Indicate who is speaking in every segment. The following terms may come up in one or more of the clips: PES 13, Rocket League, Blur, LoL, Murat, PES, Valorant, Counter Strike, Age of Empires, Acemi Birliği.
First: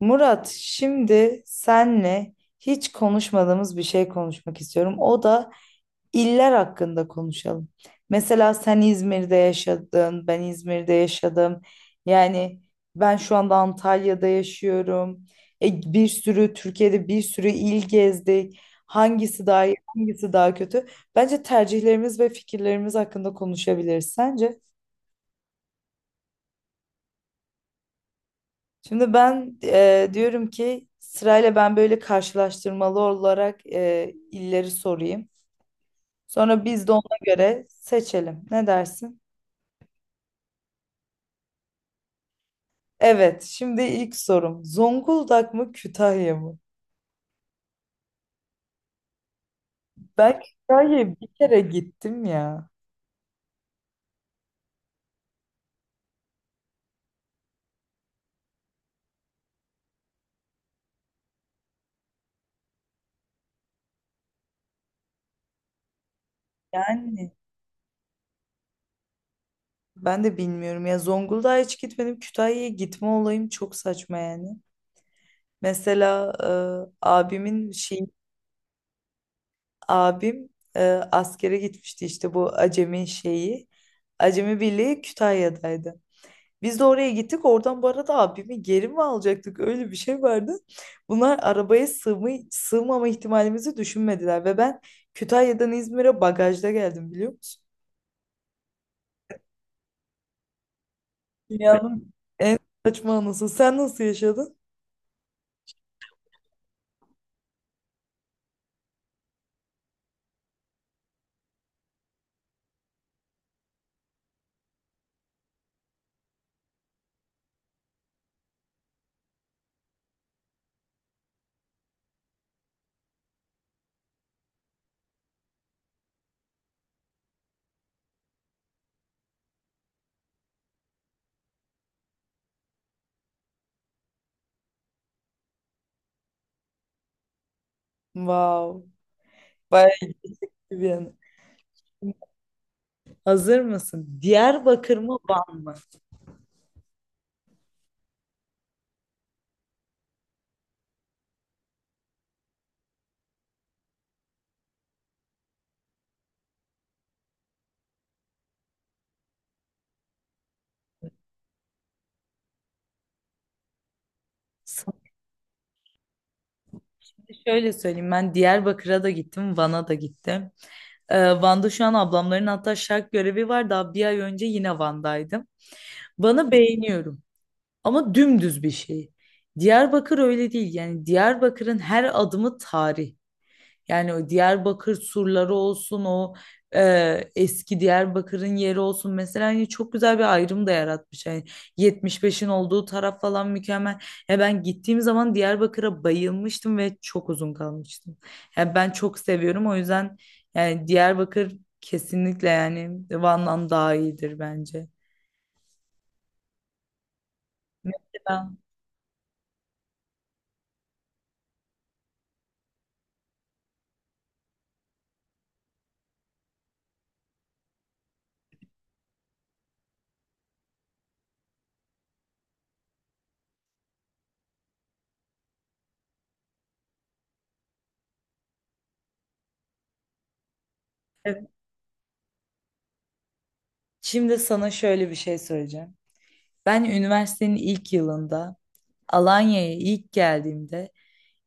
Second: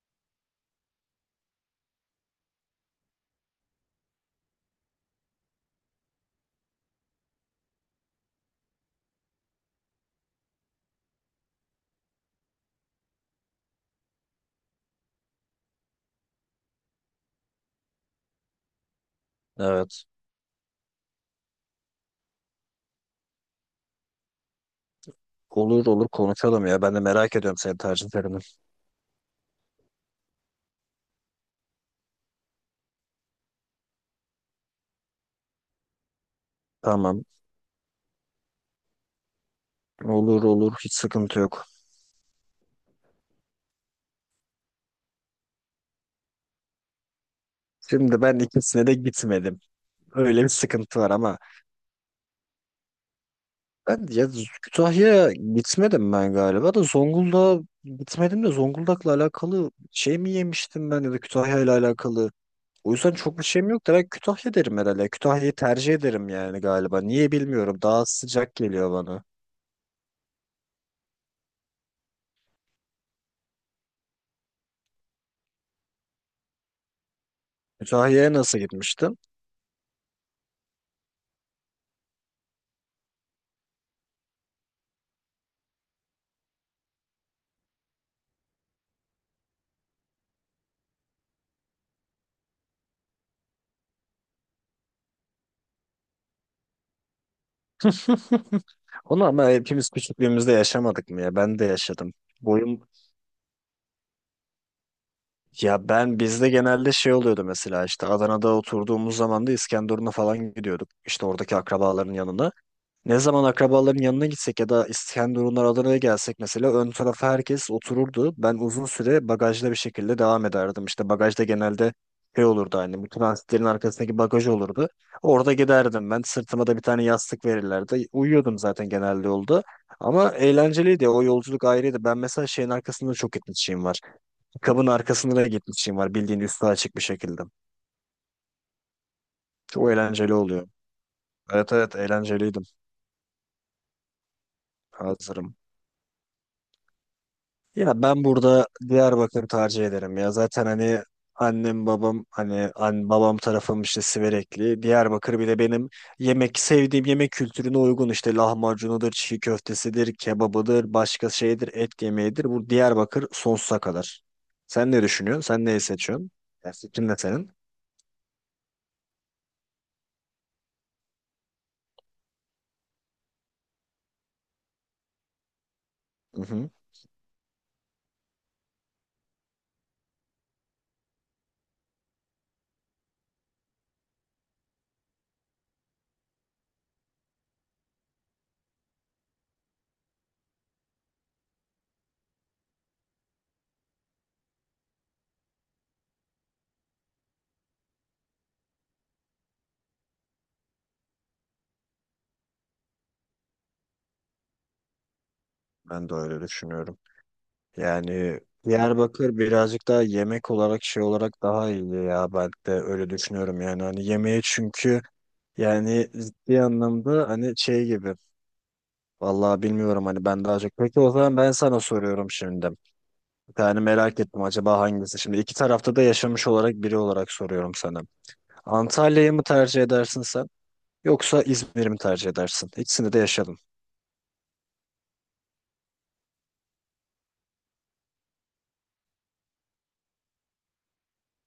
Speaker 1: Murat, şimdi senle hiç konuşmadığımız bir şey konuşmak istiyorum. O da iller hakkında konuşalım. Mesela sen İzmir'de yaşadın, ben İzmir'de yaşadım. Yani ben şu anda Antalya'da yaşıyorum. Bir sürü Türkiye'de bir sürü il gezdik. Hangisi daha iyi,
Speaker 2: Evet.
Speaker 1: hangisi daha kötü? Bence tercihlerimiz ve fikirlerimiz hakkında konuşabiliriz. Sence?
Speaker 2: Olur konuşalım ya. Ben de merak ediyorum senin tercihlerini.
Speaker 1: Şimdi ben diyorum ki sırayla ben böyle karşılaştırmalı olarak illeri sorayım. Sonra biz de ona
Speaker 2: Tamam.
Speaker 1: göre seçelim. Ne dersin?
Speaker 2: Olur. Hiç sıkıntı yok.
Speaker 1: Evet, şimdi ilk sorum. Zonguldak mı Kütahya mı?
Speaker 2: Şimdi ben ikisine de gitmedim.
Speaker 1: Ben
Speaker 2: Öyle bir sıkıntı var
Speaker 1: Kütahya'ya bir
Speaker 2: ama
Speaker 1: kere gittim ya.
Speaker 2: ben ya Kütahya'ya gitmedim ben galiba da Zonguldak'a gitmedim de Zonguldak'la alakalı şey mi yemiştim ben ya da Kütahya'yla alakalı. O yüzden çok bir şeyim yok da ben Kütahya derim herhalde. Kütahya'yı tercih ederim yani galiba.
Speaker 1: Yani
Speaker 2: Niye bilmiyorum. Daha sıcak geliyor bana.
Speaker 1: ben de bilmiyorum ya, Zonguldak'a hiç gitmedim. Kütahya'ya gitme olayım çok saçma yani. Mesela e, abimin şey
Speaker 2: Kütahya'ya nasıl gitmiştin?
Speaker 1: abim askere gitmişti, işte bu Acemi şeyi. Acemi Birliği Kütahya'daydı. Biz de oraya gittik. Oradan bu arada abimi geri mi alacaktık? Öyle bir şey vardı. Bunlar arabaya sığma, sığmama ihtimalimizi düşünmediler. Ve ben Kütahya'dan İzmir'e bagajda geldim, biliyor musun?
Speaker 2: Onu ama hepimiz küçüklüğümüzde yaşamadık mı ya? Ben de
Speaker 1: Dünyanın
Speaker 2: yaşadım. Boyum
Speaker 1: saçma anası. Sen nasıl yaşadın?
Speaker 2: ya ben bizde genelde şey oluyordu mesela işte Adana'da oturduğumuz zaman da İskenderun'a falan gidiyorduk. İşte oradaki akrabaların yanına. Ne zaman akrabaların yanına gitsek ya da İskenderunlar Adana'ya gelsek mesela ön tarafa herkes otururdu. Ben uzun süre bagajda bir şekilde devam ederdim. İşte bagajda genelde şey olurdu hani bu transitlerin arkasındaki bagaj olurdu. Orada giderdim ben. Sırtıma da bir tane yastık verirlerdi. Uyuyordum zaten genelde yolda. Ama eğlenceliydi. O yolculuk ayrıydı. Ben mesela şeyin arkasında çok gitmişliğim var. Kabın arkasında da gitmişliğim var. Bildiğin üstü açık bir şekilde.
Speaker 1: Wow. Bayağı
Speaker 2: Çok eğlenceli oluyor.
Speaker 1: iyi bir anı.
Speaker 2: Evet evet eğlenceliydim.
Speaker 1: Hazır mısın? Diyarbakır mı
Speaker 2: Hazırım.
Speaker 1: Van mı?
Speaker 2: Ya ben burada Diyarbakır tercih ederim ya. Zaten hani annem babam hani babam tarafım işte Siverekli. Diyarbakır bir de benim yemek sevdiğim yemek kültürüne uygun işte lahmacunudur, çiğ köftesidir, kebabıdır, başka şeydir, et yemeğidir. Bu Diyarbakır sonsuza kadar. Sen ne düşünüyorsun? Sen neyi seçiyorsun? Ya fikrin ne senin?
Speaker 1: Şöyle söyleyeyim, ben Diyarbakır'a da gittim, Van'a da gittim. Van'da şu an ablamların hatta şark görevi var. Daha bir ay önce yine Van'daydım.
Speaker 2: Hı
Speaker 1: Van'ı
Speaker 2: hı.
Speaker 1: beğeniyorum ama dümdüz bir şey. Diyarbakır öyle değil. Yani Diyarbakır'ın her adımı tarih. Yani o Diyarbakır surları olsun, o eski Diyarbakır'ın yeri olsun, mesela hani çok güzel bir ayrım da yaratmış. Yani 75'in olduğu taraf falan mükemmel. Ya ben gittiğim zaman Diyarbakır'a bayılmıştım ve çok uzun kalmıştım. Yani ben çok seviyorum, o yüzden yani Diyarbakır kesinlikle yani Van'dan daha iyidir bence.
Speaker 2: Ben de öyle düşünüyorum. Yani
Speaker 1: Mesela,
Speaker 2: Diyarbakır birazcık daha yemek olarak şey olarak daha iyi ya ben de öyle düşünüyorum yani hani yemeği çünkü yani ciddi anlamda hani şey gibi. Vallahi bilmiyorum hani ben daha çok. Peki o zaman ben sana soruyorum şimdi. Yani merak ettim acaba hangisi? Şimdi iki tarafta da yaşamış olarak biri olarak soruyorum sana. Antalya'yı mı tercih edersin sen? Yoksa
Speaker 1: evet,
Speaker 2: İzmir'i mi tercih edersin? İkisini de yaşadım.
Speaker 1: şimdi sana şöyle bir şey söyleyeceğim. Ben üniversitenin ilk yılında Alanya'ya ilk geldiğimde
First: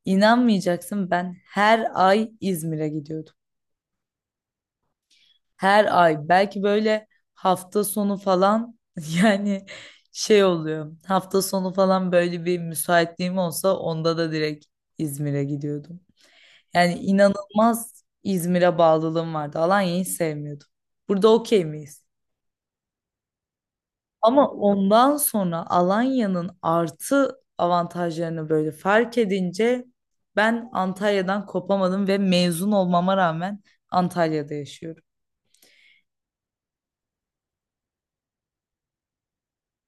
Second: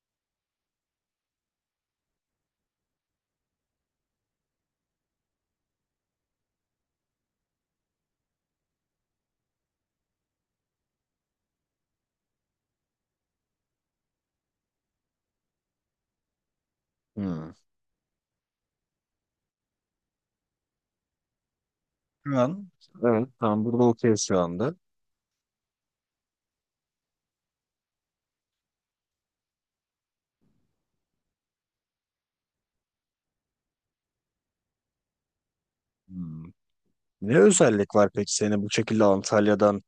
Speaker 1: inanmayacaksın, ben her ay İzmir'e gidiyordum. Her ay belki böyle hafta sonu falan yani şey oluyor. Hafta sonu falan böyle bir müsaitliğim olsa onda da direkt İzmir'e gidiyordum. Yani
Speaker 2: Hmm.
Speaker 1: inanılmaz İzmir'e bağlılığım vardı. Alanya'yı sevmiyordum. Burada okey miyiz?
Speaker 2: Şu an evet. Tam burada okey şu
Speaker 1: Ama
Speaker 2: anda.
Speaker 1: ondan sonra Alanya'nın artı avantajlarını böyle fark edince ben Antalya'dan kopamadım ve mezun olmama rağmen Antalya'da yaşıyorum.
Speaker 2: Hmm. Ne özellik var peki seni bu şekilde Antalya'dan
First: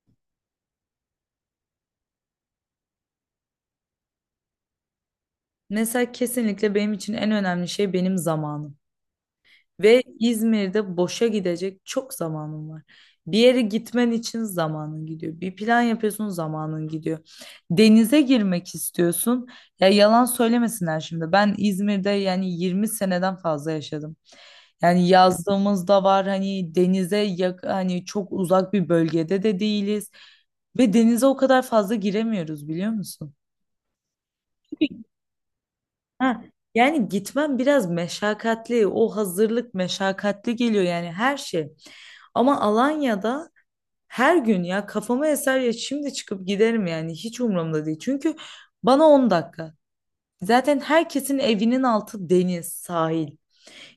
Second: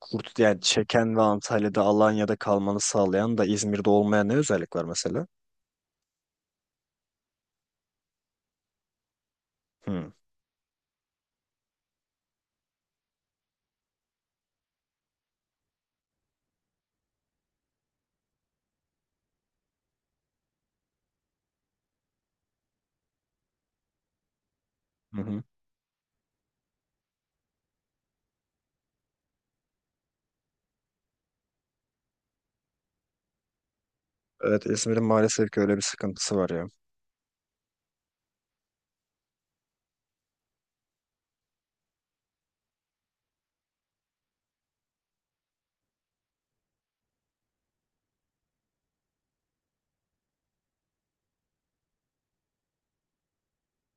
Speaker 2: kurt yani çeken ve Antalya'da Alanya'da kalmanı sağlayan da İzmir'de olmayan ne özellik var mesela?
Speaker 1: Mesela kesinlikle benim için en önemli şey benim zamanım. Ve
Speaker 2: Hmm.
Speaker 1: İzmir'de boşa gidecek çok zamanın var. Bir yere gitmen için zamanın gidiyor. Bir plan yapıyorsun, zamanın gidiyor. Denize girmek istiyorsun. Ya yalan söylemesinler şimdi. Ben İzmir'de yani 20 seneden fazla yaşadım. Yani
Speaker 2: Hı hı.
Speaker 1: yazlığımız da var, hani denize yak, hani çok uzak bir bölgede de değiliz. Ve denize o kadar fazla giremiyoruz, biliyor musun?
Speaker 2: Evet, İzmir'in maalesef ki öyle bir sıkıntısı
Speaker 1: Ha,
Speaker 2: var ya.
Speaker 1: yani gitmem biraz meşakkatli. O hazırlık meşakkatli geliyor yani, her şey. Ama Alanya'da her gün ya kafama eser ya şimdi çıkıp giderim yani, hiç umurumda değil. Çünkü bana 10 dakika. Zaten herkesin evinin altı deniz, sahil.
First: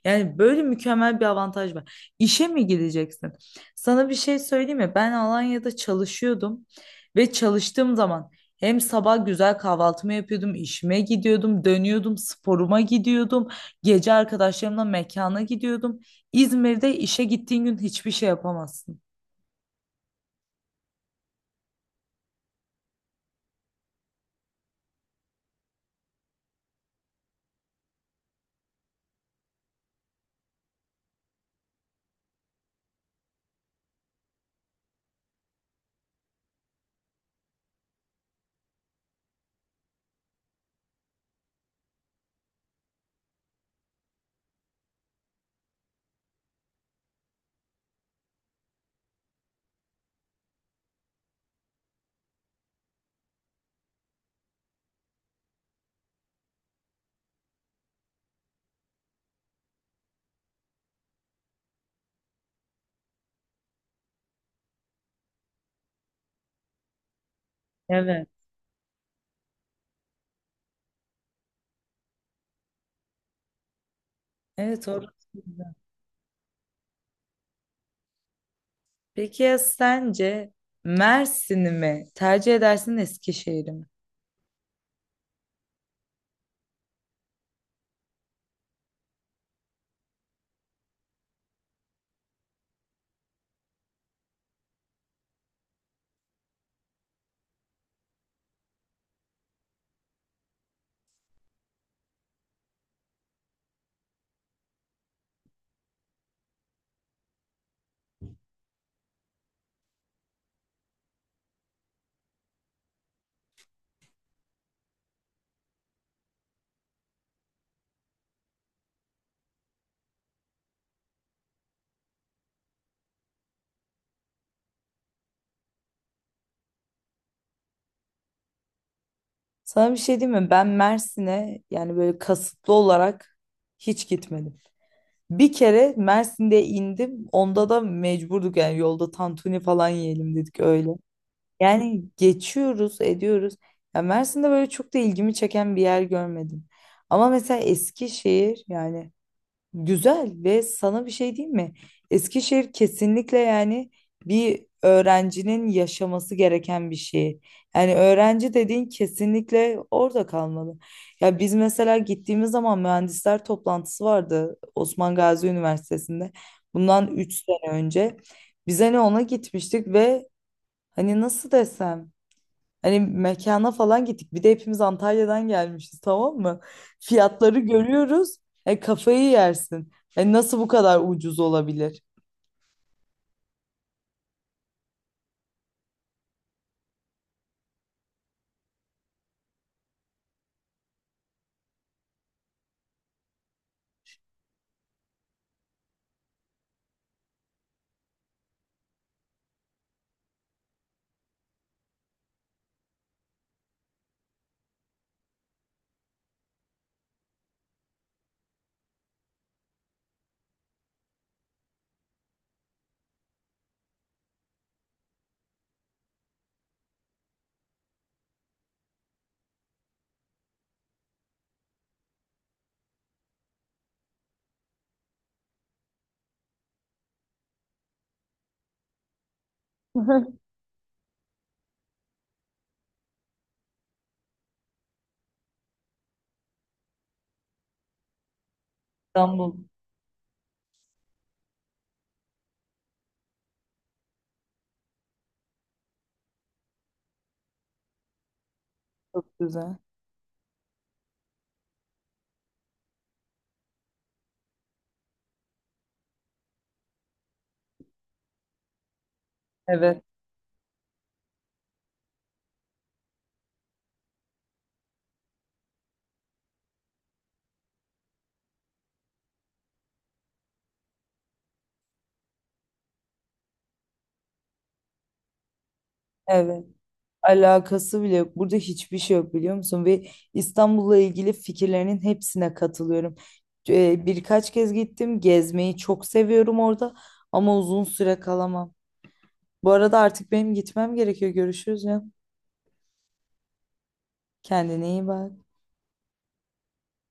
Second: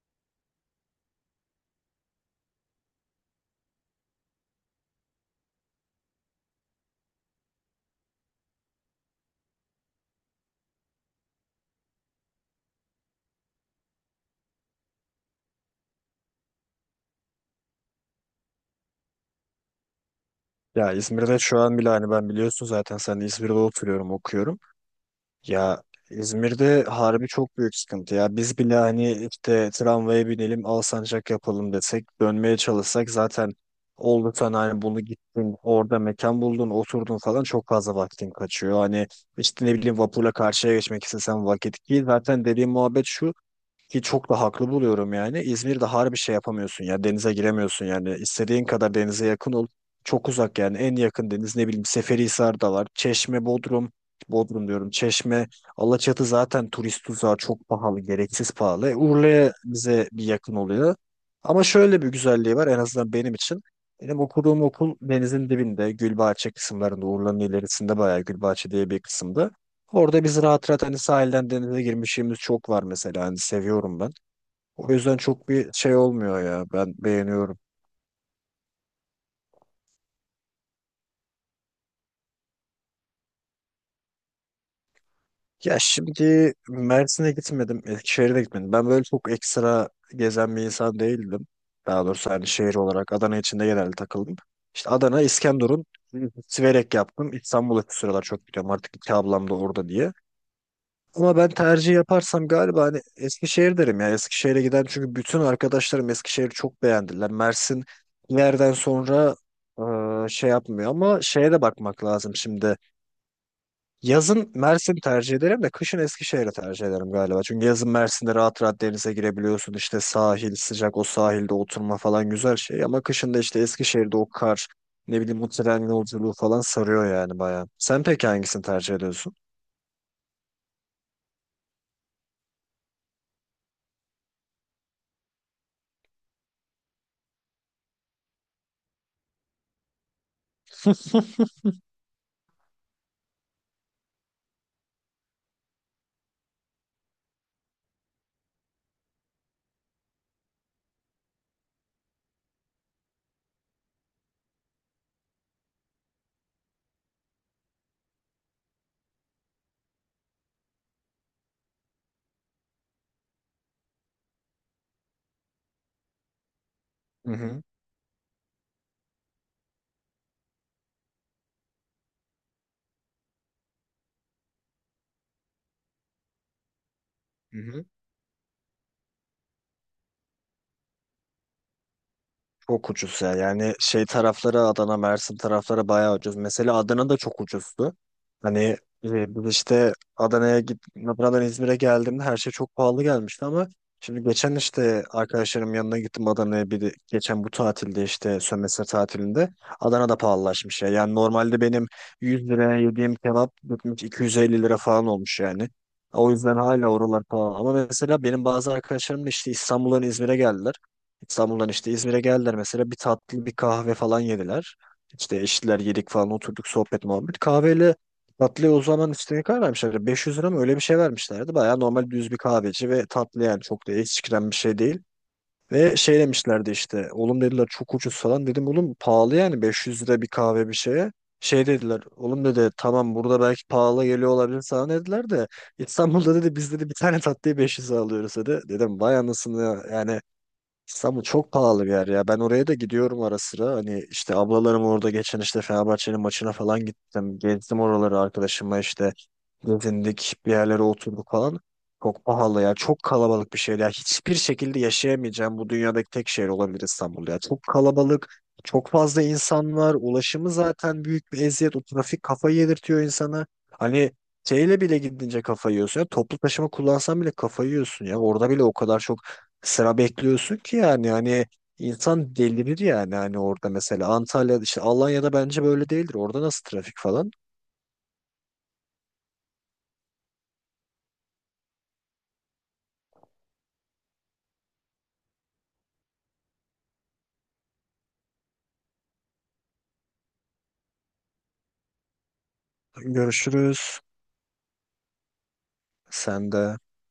Speaker 1: Yani böyle mükemmel bir avantaj var. İşe mi gideceksin? Sana bir şey söyleyeyim mi? Ben Alanya'da çalışıyordum ve çalıştığım zaman hem sabah güzel kahvaltımı yapıyordum, işime gidiyordum, dönüyordum, sporuma gidiyordum, gece arkadaşlarımla mekana gidiyordum. İzmir'de işe gittiğin gün hiçbir şey yapamazsın.
Speaker 2: Ya İzmir'de şu an bile hani ben biliyorsun zaten sen de İzmir'de oturuyorum okuyorum. Ya İzmir'de harbi çok büyük sıkıntı ya. Biz bile hani işte tramvaya binelim Alsancak yapalım desek dönmeye çalışsak zaten oldu sen hani bunu gittin orada mekan buldun oturdun falan çok fazla vaktin kaçıyor. Hani işte ne bileyim vapurla karşıya geçmek istesen vakit ki zaten dediğim muhabbet şu ki çok da haklı buluyorum yani. İzmir'de harbi şey yapamıyorsun ya. Denize giremiyorsun yani. İstediğin kadar denize yakın ol. Çok uzak yani. En yakın deniz ne bileyim Seferihisar'da var. Çeşme, Bodrum. Bodrum diyorum. Çeşme, Alaçatı zaten turist tuzağı çok pahalı. Gereksiz pahalı. Urla'ya bize bir yakın oluyor. Ama şöyle bir güzelliği var en azından benim için. Benim okuduğum okul denizin dibinde Gülbahçe kısımlarında Urla'nın ilerisinde bayağı
Speaker 1: Evet.
Speaker 2: Gülbahçe diye bir kısımda. Orada biz rahat rahat hani sahilden denize girmişliğimiz çok var mesela hani seviyorum ben.
Speaker 1: Evet,
Speaker 2: O
Speaker 1: orası
Speaker 2: yüzden çok bir
Speaker 1: güzel.
Speaker 2: şey olmuyor ya ben beğeniyorum.
Speaker 1: Peki ya sence Mersin'i mi tercih edersin Eskişehir'i mi?
Speaker 2: Ya şimdi Mersin'e gitmedim, Eskişehir'e de gitmedim. Ben böyle çok ekstra gezen bir insan değildim. Daha doğrusu hani şehir olarak Adana içinde genelde takıldım. İşte Adana, İskenderun, Siverek yaptım. İstanbul'a şu sıralar çok gidiyorum artık iki ablam da orada diye. Ama ben tercih yaparsam galiba hani Eskişehir derim ya. Eskişehir'e giden çünkü bütün arkadaşlarım Eskişehir'i çok beğendiler. Mersin bir yerden sonra şey yapmıyor ama şeye de bakmak lazım şimdi. Yazın Mersin tercih ederim de kışın Eskişehir'i tercih ederim galiba. Çünkü yazın Mersin'de rahat rahat denize girebiliyorsun. İşte sahil sıcak o sahilde oturma falan güzel şey. Ama kışın da işte Eskişehir'de o kar ne bileyim o tren yolculuğu falan sarıyor yani bayağı. Sen peki hangisini tercih ediyorsun?
Speaker 1: Sana bir şey diyeyim mi? Ben Mersin'e yani böyle kasıtlı olarak hiç gitmedim. Bir kere Mersin'de indim. Onda da mecburduk yani, yolda tantuni falan yiyelim dedik öyle. Yani geçiyoruz, ediyoruz. Ya Mersin'de böyle çok da ilgimi çeken bir yer görmedim. Ama mesela Eskişehir yani güzel, ve sana bir şey diyeyim mi? Eskişehir kesinlikle yani bir öğrencinin yaşaması gereken bir şey. Yani öğrenci dediğin kesinlikle orada kalmalı. Ya biz mesela gittiğimiz zaman mühendisler toplantısı vardı Osman Gazi Üniversitesi'nde. Bundan
Speaker 2: Hı
Speaker 1: üç
Speaker 2: hı.
Speaker 1: sene önce. Biz hani ona gitmiştik ve hani nasıl desem, hani mekana falan gittik. Bir de hepimiz Antalya'dan gelmişiz, tamam mı? Fiyatları
Speaker 2: Hı hı.
Speaker 1: görüyoruz. Kafayı yersin. Nasıl bu kadar ucuz olabilir?
Speaker 2: Çok ucuz ya. Yani şey taraflara Adana, Mersin taraflara bayağı ucuz. Mesela Adana da çok ucuzdu. Hani biz işte Adana'ya git, Adana'dan İzmir'e geldiğimde her şey çok pahalı gelmişti ama şimdi geçen işte arkadaşlarım yanına gittim Adana'ya bir de- geçen bu tatilde işte sömestr tatilinde Adana'da pahalılaşmış ya. Yani normalde benim 100 liraya yediğim kebap gitmiş 250 lira falan olmuş yani. O yüzden hala oralar pahalı. Ama mesela benim bazı arkadaşlarım da işte İstanbul'dan İzmir'e geldiler. İstanbul'dan işte İzmir'e geldiler mesela bir tatlı bir kahve falan yediler. İşte eşitler yedik falan oturduk sohbet muhabbet. Kahveyle tatlıya o zaman işte ne kadar vermişlerdi? 500 lira mı öyle bir şey vermişlerdi. Baya normal düz bir kahveci ve tatlı yani çok da eksikten bir şey değil. Ve şey demişlerdi işte oğlum dediler çok ucuz falan dedim oğlum pahalı yani 500 lira bir kahve bir şeye. Şey dediler oğlum dedi tamam burada belki pahalı geliyor olabilir sana dediler de İstanbul'da dedi biz dedi bir tane tatlıyı 500'e alıyoruz dedi. Dedim vay
Speaker 1: İstanbul
Speaker 2: anasını ya. Yani İstanbul çok pahalı bir yer ya. Ben oraya da gidiyorum ara sıra. Hani işte ablalarım orada geçen işte Fenerbahçe'nin maçına falan gittim. Gezdim oraları arkadaşımla işte
Speaker 1: çok güzel.
Speaker 2: gezindik bir yerlere oturduk falan. Çok pahalı ya. Çok kalabalık bir şehir ya. Hiçbir şekilde yaşayamayacağım bu dünyadaki tek şehir olabilir İstanbul ya. Çok kalabalık. Çok fazla insan var.
Speaker 1: Evet,
Speaker 2: Ulaşımı zaten büyük bir eziyet. O trafik kafayı yedirtiyor insana. Hani şeyle bile gidince kafayı yiyorsun ya. Toplu taşıma kullansan bile kafayı yiyorsun ya. Orada bile o kadar çok sıra bekliyorsun ki yani hani insan delirir yani hani orada mesela Antalya'da işte Alanya'da bence böyle değildir. Orada nasıl
Speaker 1: evet.
Speaker 2: trafik falan?
Speaker 1: Alakası bile yok. Burada hiçbir şey yok, biliyor musun? Ve İstanbul'la ilgili fikirlerinin hepsine katılıyorum. Birkaç kez gittim. Gezmeyi çok seviyorum orada ama uzun süre kalamam. Bu arada artık benim gitmem gerekiyor. Görüşürüz ya.
Speaker 2: Görüşürüz.
Speaker 1: Kendine iyi bak.
Speaker 2: Sen de.